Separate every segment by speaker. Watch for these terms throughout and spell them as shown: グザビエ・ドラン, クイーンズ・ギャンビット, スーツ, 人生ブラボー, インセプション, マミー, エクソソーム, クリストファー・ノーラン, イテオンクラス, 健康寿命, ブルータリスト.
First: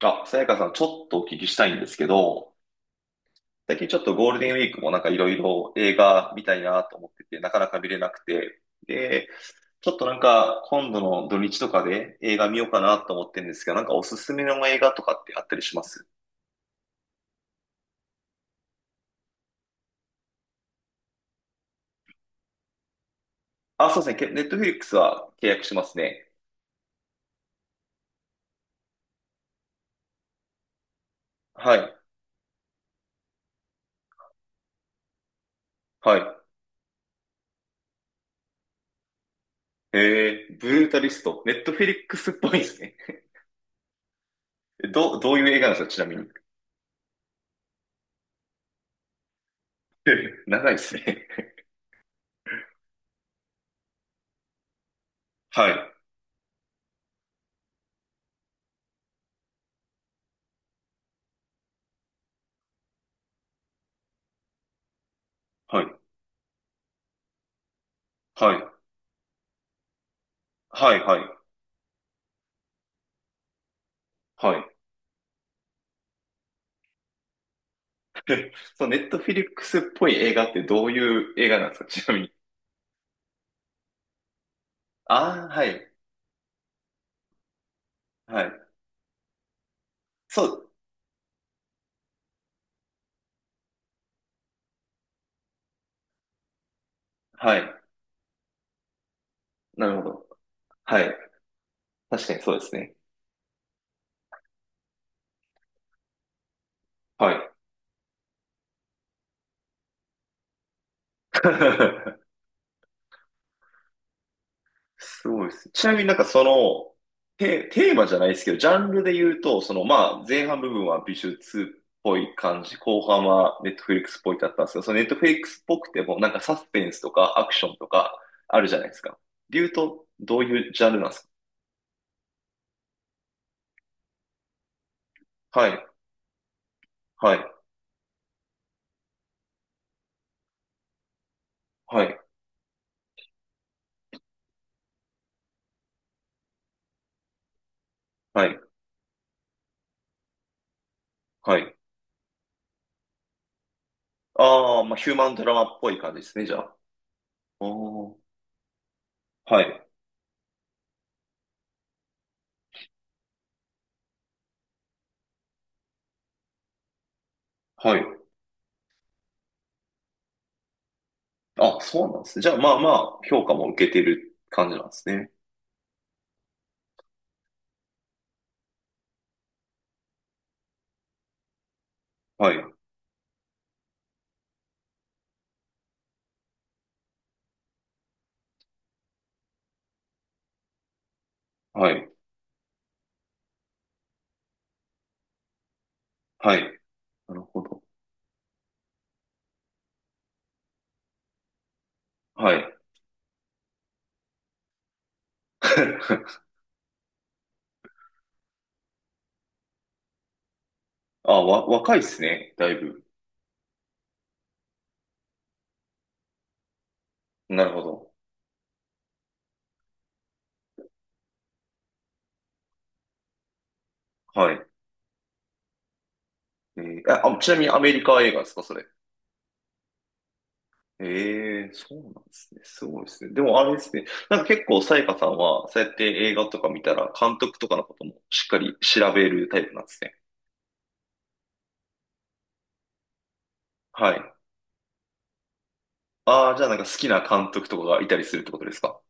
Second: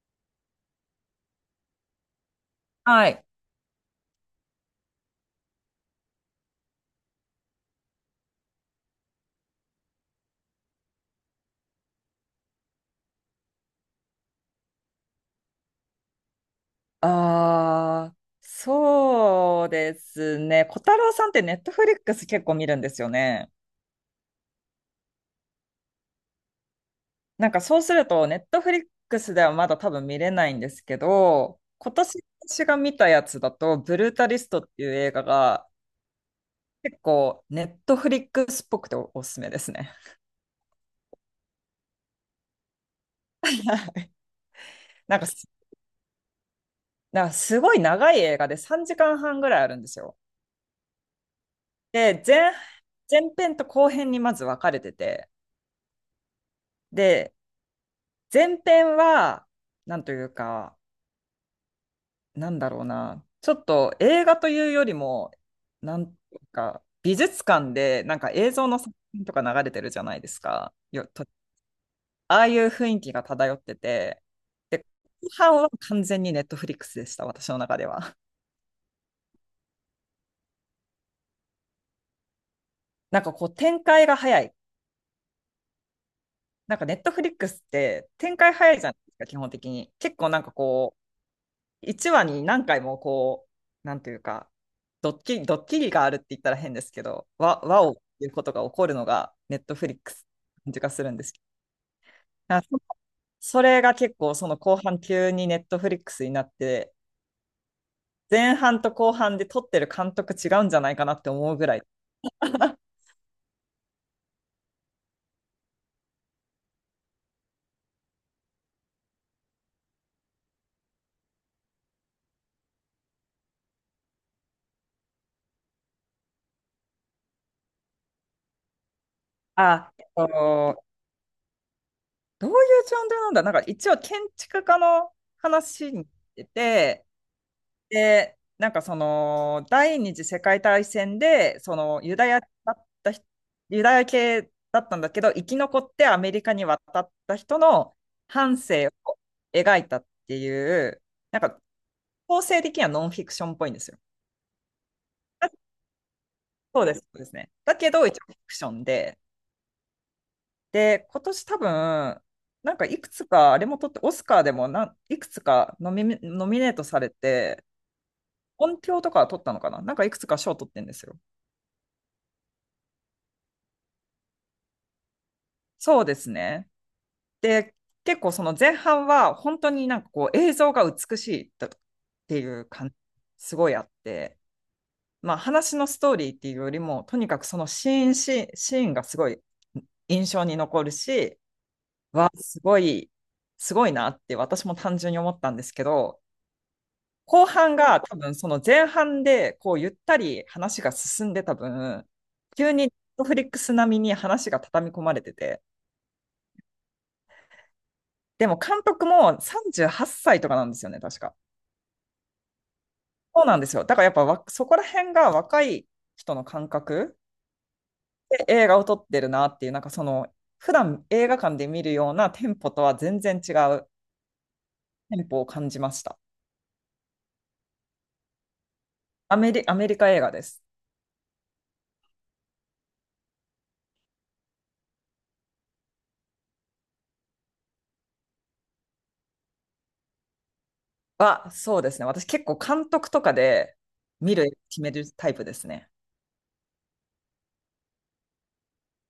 Speaker 1: あ、さやかさん、ちょっとお聞きしたいんですけど、
Speaker 2: はい。
Speaker 1: 最近ちょっとゴールデンウィークもなんかいろいろ映画見たいなと思ってて、なかなか見れなくて、で、ちょっとなんか今度の土日とかで映画見ようかなと思ってるんですけど、なんかおすすめの映画とかってあったりします？
Speaker 2: ああ、そうですね。小太郎さんってネットフリックス結構見るんですよね。
Speaker 1: あ、そうですね。ネットフリックスは契約しますね。
Speaker 2: なんかそうすると、ネットフリックスではまだ多分見れないんですけど、
Speaker 1: は
Speaker 2: 今
Speaker 1: い。
Speaker 2: 年私が見たやつだと、ブルータリストっていう映画が
Speaker 1: はい。
Speaker 2: 結構ネットフリックスっぽくておすすめですね。
Speaker 1: ブルータリスト。ネットフリックスっぽいですね。
Speaker 2: な
Speaker 1: ど、
Speaker 2: んか
Speaker 1: どういう
Speaker 2: す、
Speaker 1: 映画なんですか、ちなみに。
Speaker 2: なんかすごい長い映画で3時間半ぐらいあるんですよ。
Speaker 1: 長いですね。
Speaker 2: で、前編と後編にまず分かれてて、
Speaker 1: はい。
Speaker 2: で、前編は、なんというか、なんだろうな、ちょっと映画というよりも、
Speaker 1: はい。
Speaker 2: なんか美術館でなんか
Speaker 1: は
Speaker 2: 映像
Speaker 1: い。
Speaker 2: の作品とか流れてるじゃないですか。
Speaker 1: はい。はい。
Speaker 2: ああいう雰囲気が漂ってて、
Speaker 1: はい。
Speaker 2: で、後半は完全にネットフリックスでした、私の中では。
Speaker 1: でそのネットフィリックスっぽい映画ってどういう映画なんですか、ちなみに。
Speaker 2: なんかこう展開が早い。
Speaker 1: ああ、はい、
Speaker 2: なんかネットフリックスって展
Speaker 1: は
Speaker 2: 開
Speaker 1: い。
Speaker 2: 早いじゃないですか、基本的に。結構なん
Speaker 1: そ
Speaker 2: か
Speaker 1: う、
Speaker 2: こう、1話に何回もこう、なんというか、ドッキリがあるって言ったら変ですけど、
Speaker 1: はい。
Speaker 2: わおっていうことが起こるのが、ネット
Speaker 1: な
Speaker 2: フリッ
Speaker 1: るほ
Speaker 2: ク
Speaker 1: ど。
Speaker 2: ス感じが
Speaker 1: は
Speaker 2: する
Speaker 1: い。
Speaker 2: んですけ
Speaker 1: 確かにそ
Speaker 2: ど、
Speaker 1: うですね。
Speaker 2: それが結構、その後半急にネットフリックスになって、
Speaker 1: はい。
Speaker 2: 前半と後半で撮ってる監督違うんじゃないかなって思うぐらい。
Speaker 1: すごいです。ちなみになんかその、テーマじゃないですけど、ジャンルで言うと、そのまあ、前半部分は美術っぽい感じ、後半はネットフリックスっぽいだったんですけど、そのネットフリックスっぽくても、なんかサスペンスとかアクションとかあるじゃないですか。で言う
Speaker 2: あ、
Speaker 1: と、どういうジャンルなんです
Speaker 2: どういうジャンルなんだなんか一応建築家の
Speaker 1: か？はい、
Speaker 2: 話に出てて、
Speaker 1: はい、
Speaker 2: で、なんかその、第二次世界大戦で、そ
Speaker 1: は
Speaker 2: の、ユ
Speaker 1: い、
Speaker 2: ダヤだった人、ユダヤ系だったんだけど、生き残ってアメリカに渡った人の
Speaker 1: は
Speaker 2: 半
Speaker 1: い、
Speaker 2: 生を描いたっていう、なん
Speaker 1: は
Speaker 2: か、
Speaker 1: い。
Speaker 2: 構成的にはノンフィクションっぽいんですよ。
Speaker 1: ああ、まあ、ヒューマンド
Speaker 2: あ、
Speaker 1: ラマっぽい感じですね、じゃあ。
Speaker 2: そうです、そうですね。
Speaker 1: あ
Speaker 2: だけど、
Speaker 1: ー
Speaker 2: 一応フィクションで、
Speaker 1: はい、
Speaker 2: で、今年多分、なんかいくつか、あれも取って、オスカーでもいくつかノミネートされて、
Speaker 1: はい。
Speaker 2: 音響とかは取ったのかな、なんかいくつか賞取ってんですよ。
Speaker 1: あ、そうなんですね。じゃあ、まあまあ、評価も受けてる感じなんですね。
Speaker 2: そうですね。で、結構その前半は本当になんかこう映像が美しいだって
Speaker 1: は
Speaker 2: い
Speaker 1: い、
Speaker 2: う感じ、すごいあって、まあ話のストーリーっていうよりも、とにかくそのシーンシーン、シーンがすごい印象に残るし、
Speaker 1: はい、
Speaker 2: わ、すごい、すごいなって私も単純に思ったんですけど、
Speaker 1: はい。なる
Speaker 2: 後
Speaker 1: ほ
Speaker 2: 半
Speaker 1: ど。
Speaker 2: が多分その前半でこうゆったり話が進んでた分、
Speaker 1: は
Speaker 2: 急
Speaker 1: い。
Speaker 2: に Netflix 並みに話が畳み込まれてて、でも監督も38歳とかなんですよね、確か。
Speaker 1: あ、若いですね、だいぶ。
Speaker 2: そうなんですよ。だからやっぱそこら辺が若い人の感覚
Speaker 1: なるほど。
Speaker 2: で映画を撮ってるなっていう、なんかその、普段映画館で見るようなテンポとは全然違う
Speaker 1: はい。
Speaker 2: テンポを感じました。
Speaker 1: あ、ちなみにアメリカ映画ですか、それ。
Speaker 2: アメリカ映画です。
Speaker 1: ええ、そうなんですね。すごいですね。でもあれですね。なんか結構、さやかさんは、そうやって映画とか見たら、監督とかのこともしっかり調べるタイプなんですね。
Speaker 2: そうですね。私結構監督とかで
Speaker 1: はい。
Speaker 2: 見る、決めるタイプですね。
Speaker 1: ああ、じゃあなんか好きな監督とかがいたりするってことですか？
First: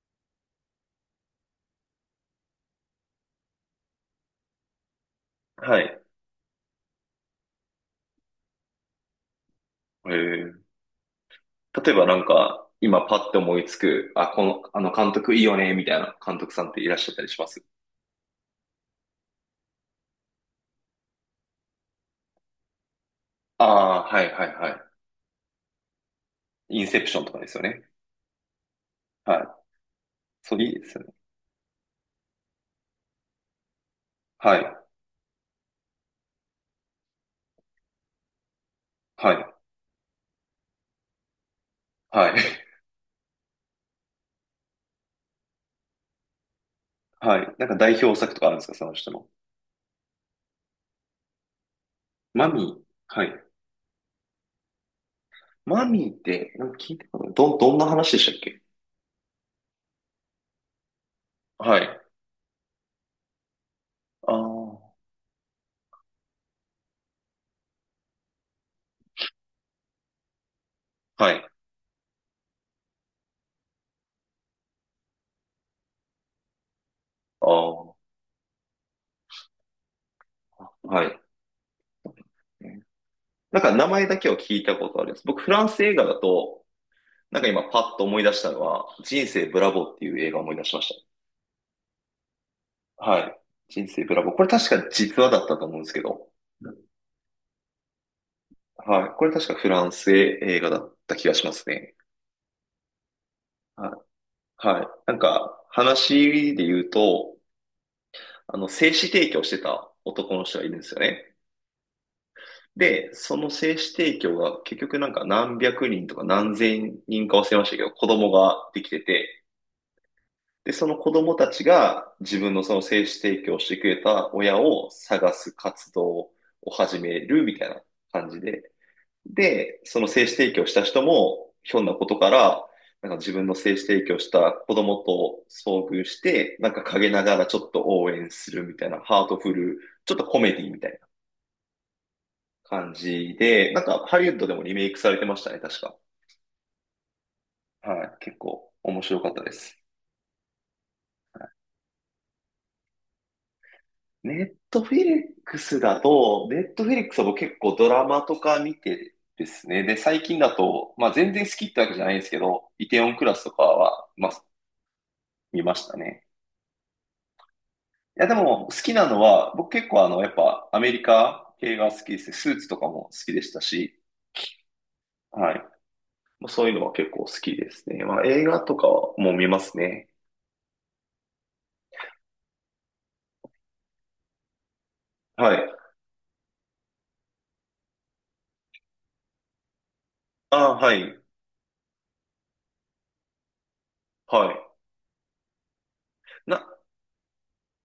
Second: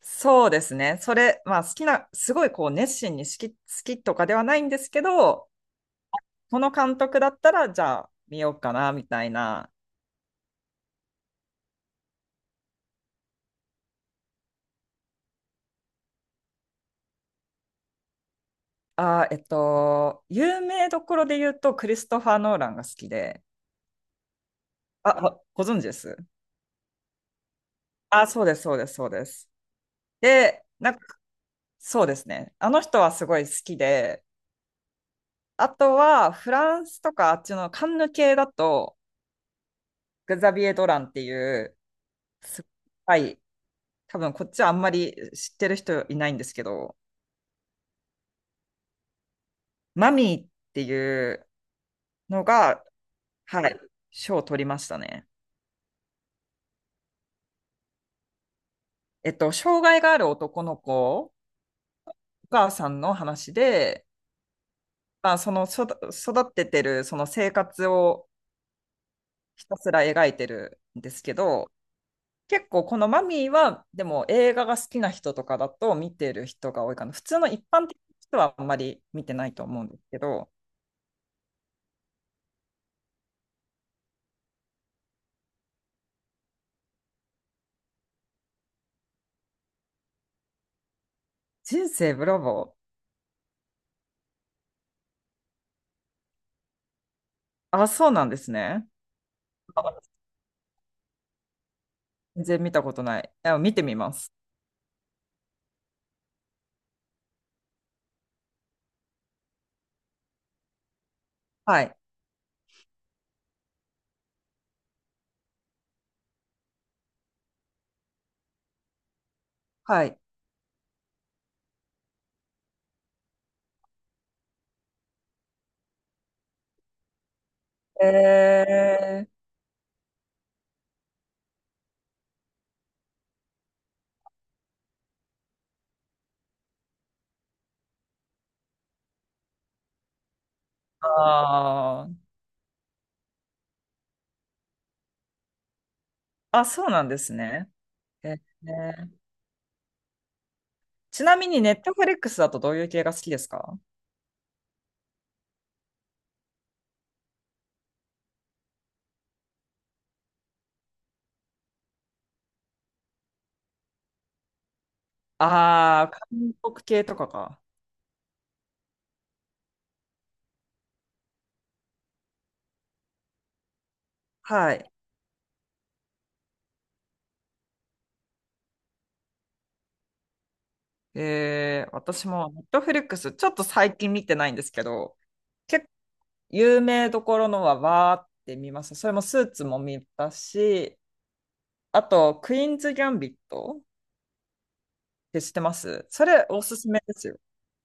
Speaker 2: そうですね。それ、まあ好きな、すごいこう熱心に好きとかではないんですけど、
Speaker 1: はい。へ
Speaker 2: この監督だったら、じゃあ見ようかな、みたいな。
Speaker 1: え、例えばなんか、今パッと思いつく、あ、この、あの監督いいよね、みたいな監督さんっていらっしゃったりします？
Speaker 2: 有名どころで言うと、クリストファー・ノーランが好きで、
Speaker 1: ああー、はいはいは
Speaker 2: あご存知です？
Speaker 1: い。インセプションとかですよね。
Speaker 2: あ、そうです、そうです、そうで
Speaker 1: はい。
Speaker 2: す。
Speaker 1: そう、
Speaker 2: で、
Speaker 1: いいで
Speaker 2: な
Speaker 1: す
Speaker 2: ん
Speaker 1: よね。
Speaker 2: か、そうですね。あの人はすごい好きで、
Speaker 1: はい。
Speaker 2: あとは、フランスとかあっちのカンヌ系だと、
Speaker 1: はい。
Speaker 2: グザビエ・ドランっていう、
Speaker 1: はい。
Speaker 2: す はい、多分こっちはあんまり知ってる人いないんですけど、
Speaker 1: はい。なんか代表作とかあるんですか、その人の。
Speaker 2: マミーっていうの
Speaker 1: マミ
Speaker 2: が、
Speaker 1: ー。はい。
Speaker 2: はい、賞を取りましたね。
Speaker 1: マミーって、なんか聞いたかな。どんな話でしたっけ？
Speaker 2: 障害がある男の子
Speaker 1: はい。
Speaker 2: お母さんの話で、
Speaker 1: ああ、
Speaker 2: まあ、その育っててるその生活をひたすら描いてるんです
Speaker 1: は
Speaker 2: け
Speaker 1: い。
Speaker 2: ど、結構このマミーは、でも映画が好きな人とかだと見てる人が多いかな。普通の
Speaker 1: あ
Speaker 2: 一般
Speaker 1: あ、
Speaker 2: 的な人はあんまり見てないと思うんですけど、
Speaker 1: はい。なんか名前だけは聞いたことあるんです。僕、フランス映画だと、なんか今パッと思い出したのは、人生ブラボーっていう映画を思い出しまし
Speaker 2: 人生ブラボー。
Speaker 1: た。はい。人生ブラボー。これ確か実話だったと思うんですけど、
Speaker 2: あ、そうなんですね。
Speaker 1: はい。これ確かフ
Speaker 2: あ、
Speaker 1: ランス映画だった気がしますね。
Speaker 2: 全然見たことない。あ、見て
Speaker 1: は
Speaker 2: みます。
Speaker 1: い。はい。なんか、話で言うと、あの、精子提供してた男の人がいるんですよね。
Speaker 2: はい。
Speaker 1: で、その精子提供が結局なんか何百人とか何千人か忘れましたけど、子供ができてて、
Speaker 2: はい。
Speaker 1: で、その子供たちが自分のその精子提供してくれた親を探す活動を始めるみたいな
Speaker 2: え
Speaker 1: 感じで、
Speaker 2: ー、
Speaker 1: で、その精子提供した人も、ひょんなことから、なんか自分の精子提供した子供と遭遇して、なんか陰ながらちょっと応援するみたいな、ハートフル、ちょっとコメディみたいな
Speaker 2: あー
Speaker 1: 感じで、なんかハリウッドでもリメイクされてましたね、確か。
Speaker 2: あ、そうなんですね。
Speaker 1: はい、
Speaker 2: え
Speaker 1: 結構面
Speaker 2: ー
Speaker 1: 白かったです。
Speaker 2: ちなみに、ネットフリックスだとどういう系が好きですか？
Speaker 1: ネットフィリックスだと、ネットフィリックスは僕結構ドラマとか見てですね。で、最近だと、まあ全然好きってわけじゃないんですけど、イテオンクラスとかは、まあ見ました
Speaker 2: ああー、
Speaker 1: ね。
Speaker 2: 韓国系とかか。
Speaker 1: いや、でも好きなのは、僕結構あの、やっぱアメリカ系が好きですね。スーツとかも好きでしたし、
Speaker 2: はい。
Speaker 1: はい。まあそういうのは結構好きですね。まあ映画とかはもう見ますね。
Speaker 2: 私もネットフリックス、ちょっと最近見てないんですけど、
Speaker 1: はい。
Speaker 2: 結構有名どころのはわーって見ます。それもスーツも見た
Speaker 1: ああ、は
Speaker 2: し、
Speaker 1: い。
Speaker 2: あと、クイーンズ・ギャンビットっ
Speaker 1: はい。
Speaker 2: て知ってます？それ、お
Speaker 1: な、
Speaker 2: すすめですよ。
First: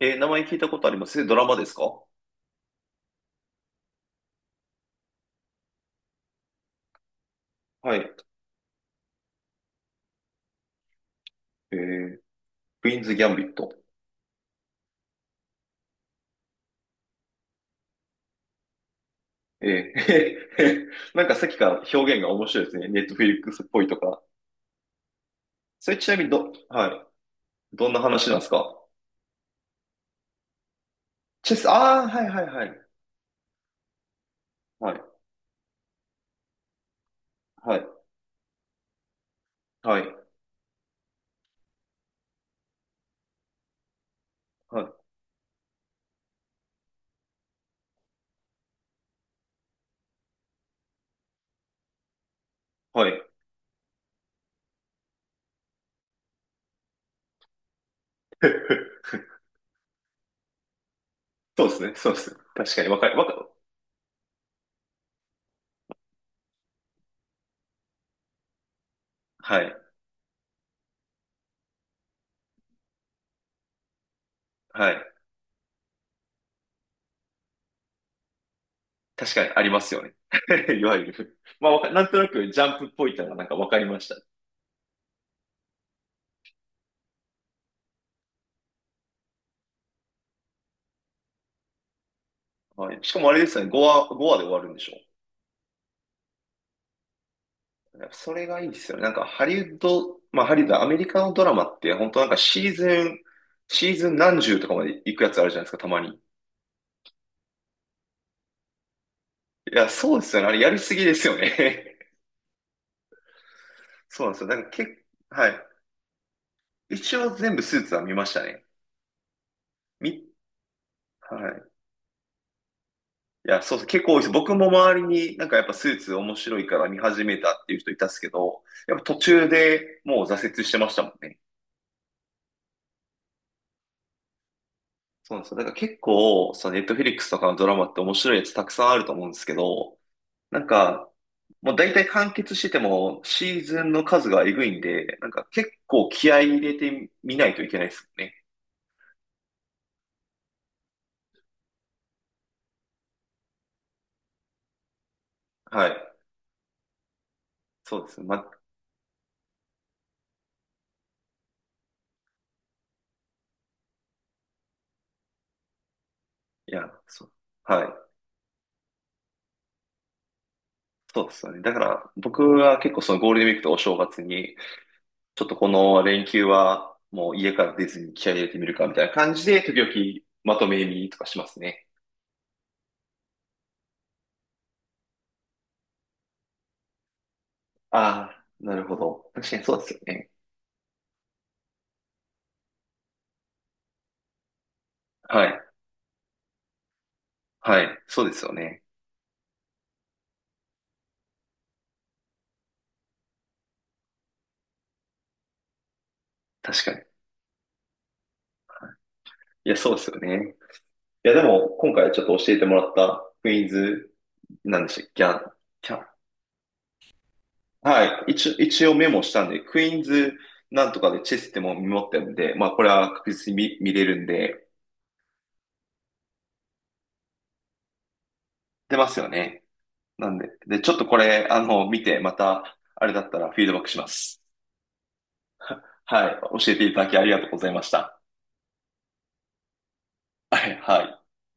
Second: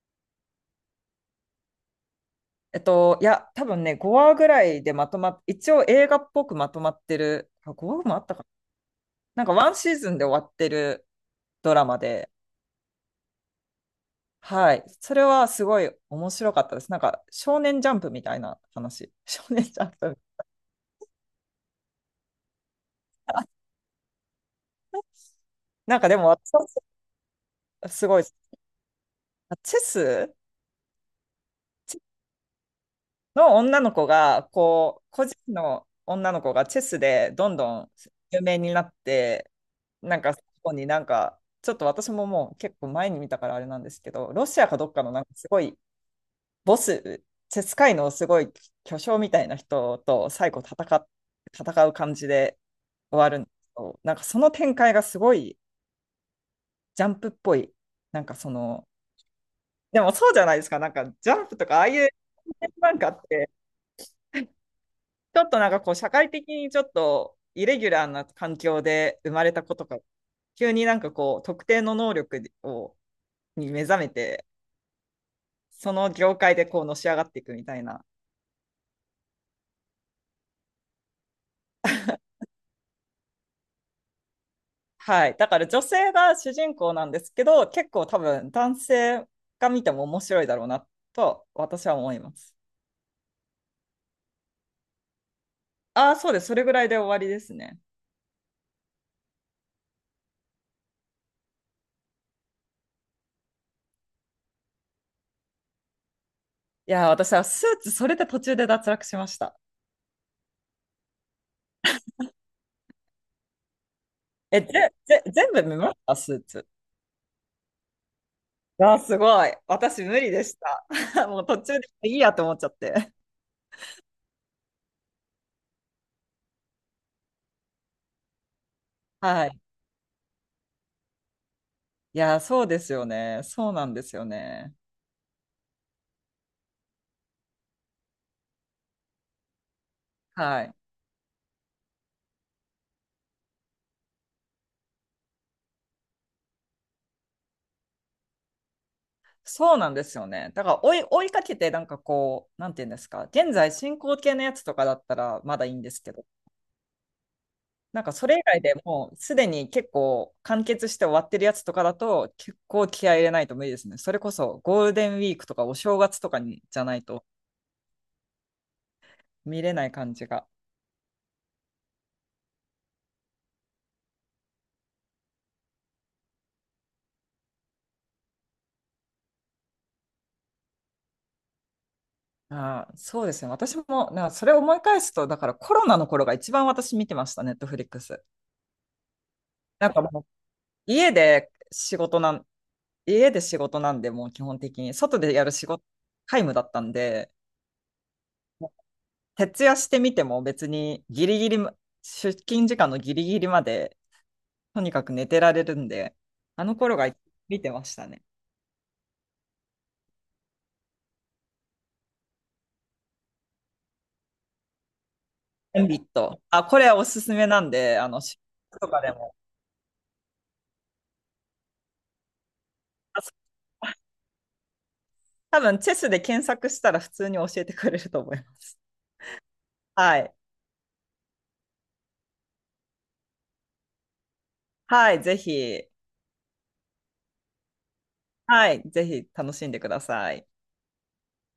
Speaker 1: えー名前聞いたことあります。ドラマですか？
Speaker 2: いや、多分ね、5話ぐらいでまとまっ、一応映画っぽくまとまってる、あ、5
Speaker 1: は
Speaker 2: 話
Speaker 1: い。
Speaker 2: もあったかな。なんかワンシーズンで終わってるド
Speaker 1: え
Speaker 2: ラマ
Speaker 1: ー
Speaker 2: で、
Speaker 1: クイーンズ・ギャンビット。
Speaker 2: はい。それはすごい面白かったです。なんか、少年ジャンプみたいな話。少年ジャン
Speaker 1: え
Speaker 2: プ。
Speaker 1: え。なんかさっきから表現が面白いですね。ネットフリックスっぽいとか。それ
Speaker 2: なん
Speaker 1: ち
Speaker 2: か
Speaker 1: な
Speaker 2: で
Speaker 1: み
Speaker 2: も、
Speaker 1: に
Speaker 2: 私
Speaker 1: はい。ど
Speaker 2: は
Speaker 1: んな
Speaker 2: すごい。
Speaker 1: 話なんですか？
Speaker 2: あ、
Speaker 1: チェス、
Speaker 2: チェス
Speaker 1: ああ、はいはいはい。
Speaker 2: の女の子が、
Speaker 1: はい、
Speaker 2: こう、個人の女の子がチェスでどんど
Speaker 1: はい、
Speaker 2: ん有名になって、
Speaker 1: はい、
Speaker 2: なんか、そこになんか、ちょっと私ももう結構前に見たからあれなんですけど、ロシアか
Speaker 1: は
Speaker 2: どっ
Speaker 1: い、
Speaker 2: かのなんかすごいボス、セスカイのすごい巨匠みたいな人と最後戦う感じで
Speaker 1: は
Speaker 2: 終
Speaker 1: い。
Speaker 2: わるんですけど、なんかその展開がすごいジャンプっぽい、なんかその、でもそうじゃないですか、なんかジャンプ
Speaker 1: そ
Speaker 2: と
Speaker 1: うで
Speaker 2: かあ
Speaker 1: す
Speaker 2: あ
Speaker 1: ね、
Speaker 2: い
Speaker 1: そ
Speaker 2: う
Speaker 1: うです。確かに、
Speaker 2: な
Speaker 1: わ
Speaker 2: ん
Speaker 1: か
Speaker 2: か
Speaker 1: る、
Speaker 2: っ
Speaker 1: わかる。
Speaker 2: て、ちょっとなんかこう社会的にちょっとイレギュラーな環境で生まれ
Speaker 1: は
Speaker 2: た
Speaker 1: い、
Speaker 2: 子とか、急になんかこう特定の能力をに目覚めて、
Speaker 1: はい。
Speaker 2: その業界でこうのし上がっていくみたいな。
Speaker 1: 確かにありますよね。いわゆる。まあ、なんとなくジャンプっぽいのがなんかわかりました。
Speaker 2: はい。だから女性が主人公なんですけど、結構多分男性が見ても面白いだろうなと私は思います。
Speaker 1: はい。しかもあれですね、5話、5話で終わるんでしょ？
Speaker 2: ああ、そうです。それぐらいで終わりですね。
Speaker 1: やっぱそれがいいですよね。なんかハリウッド、まあハリウッド、アメリカのドラマって本当なんかシーズン何十とかまで行くやつあるじゃないですか、たまに。
Speaker 2: いやー、私はスーツ、それで途中で脱落しました。
Speaker 1: いや、そうですよね。あれやりすぎですよね。そうなんですよ。な
Speaker 2: え、
Speaker 1: んか結構、は
Speaker 2: 全部
Speaker 1: い。
Speaker 2: 見ましたスーツ？
Speaker 1: 一応全部スーツは見ましたね。
Speaker 2: ああ、すごい。私無
Speaker 1: み、
Speaker 2: 理でした。もう
Speaker 1: は
Speaker 2: 途
Speaker 1: い。
Speaker 2: 中でいいやと思っちゃって。
Speaker 1: いや、そうそう、結構多いです。僕も周りになんかやっぱスーツ面白いから見始めたっていう人いたっすけど、やっぱ途
Speaker 2: は
Speaker 1: 中
Speaker 2: い。
Speaker 1: でもう挫折してましたもんね。
Speaker 2: いやー、そうですよね。そうなんですよね。
Speaker 1: そうなんですよ。だから結構、そのネットフリックスとかのドラマって面白いやつたくさんあると思うんですけど、な
Speaker 2: は
Speaker 1: ん
Speaker 2: い。
Speaker 1: か、もう大体完結しててもシーズンの数がえぐいんで、なんか結構気合い入れてみないといけないですよね。
Speaker 2: そうなんですよね。だから追いかけて、なんかこう、なんていうんですか、現在進行形のやつとかだったらまだいいん
Speaker 1: は
Speaker 2: ですけ
Speaker 1: い。
Speaker 2: ど、
Speaker 1: そ
Speaker 2: なん
Speaker 1: うで
Speaker 2: か
Speaker 1: すね。
Speaker 2: それ以
Speaker 1: ま、
Speaker 2: 外でもうすでに結構完結して終わってるやつとかだと、結構気合い入れないと無理ですね。それこそゴールデンウィークとかお正月とかに
Speaker 1: い
Speaker 2: じゃ
Speaker 1: や、
Speaker 2: ない
Speaker 1: そ
Speaker 2: と
Speaker 1: う。はい。
Speaker 2: 見れない感じが。
Speaker 1: そうですよね。だから僕は結構そのゴールデンウィークとお正月に、ちょっとこの連休はもう家から出ずに気合い入れてみるかみたいな感じで、時々まとめ見とかしますね。
Speaker 2: ああ、そうですね。私も、なんかそれを思い返すと、だからコロナの頃が一番私見てました、ネットフリックス。
Speaker 1: ああ、なるほど。確かにそうで
Speaker 2: な
Speaker 1: す
Speaker 2: ん
Speaker 1: よ
Speaker 2: かもう
Speaker 1: ね。
Speaker 2: 家で仕事な家で仕事なんで、もう基本的に、外でや
Speaker 1: は
Speaker 2: る
Speaker 1: い。
Speaker 2: 仕事、皆無だったんで、
Speaker 1: はい。そうですよ
Speaker 2: も
Speaker 1: ね。
Speaker 2: う徹夜してみても別にギリギリま出勤時間のギリギリまで、とにかく寝てられるんで、あの
Speaker 1: 確か
Speaker 2: 頃
Speaker 1: に。
Speaker 2: が見てましたね。
Speaker 1: いや、そうですよね。いや、でも、今回ちょっと教えてもらったクイーンズ、なんでしたっけ、キャン、
Speaker 2: オン
Speaker 1: キ
Speaker 2: ビ
Speaker 1: ャン。
Speaker 2: ット。あ、これおすすめなんで、
Speaker 1: はい。
Speaker 2: 仕
Speaker 1: 一応、一
Speaker 2: 事と
Speaker 1: 応
Speaker 2: か
Speaker 1: メ
Speaker 2: で
Speaker 1: モし
Speaker 2: も。
Speaker 1: たんで、クイーンズなんとかでチェスってもメモってるんで、まあ、これは確
Speaker 2: あ、
Speaker 1: 実に見れるんで、
Speaker 2: 多分、チェスで検索したら普通に教えてくれると思います。
Speaker 1: 出ますよね。
Speaker 2: は
Speaker 1: な
Speaker 2: い。
Speaker 1: んで、で、ちょっとこれ、あの、見て、また、あれだったらフィードバックします。
Speaker 2: はい、ぜひ、
Speaker 1: はい。教えていただきありがとうございました。
Speaker 2: はい、ぜひ楽しんでください。
Speaker 1: はい、はい。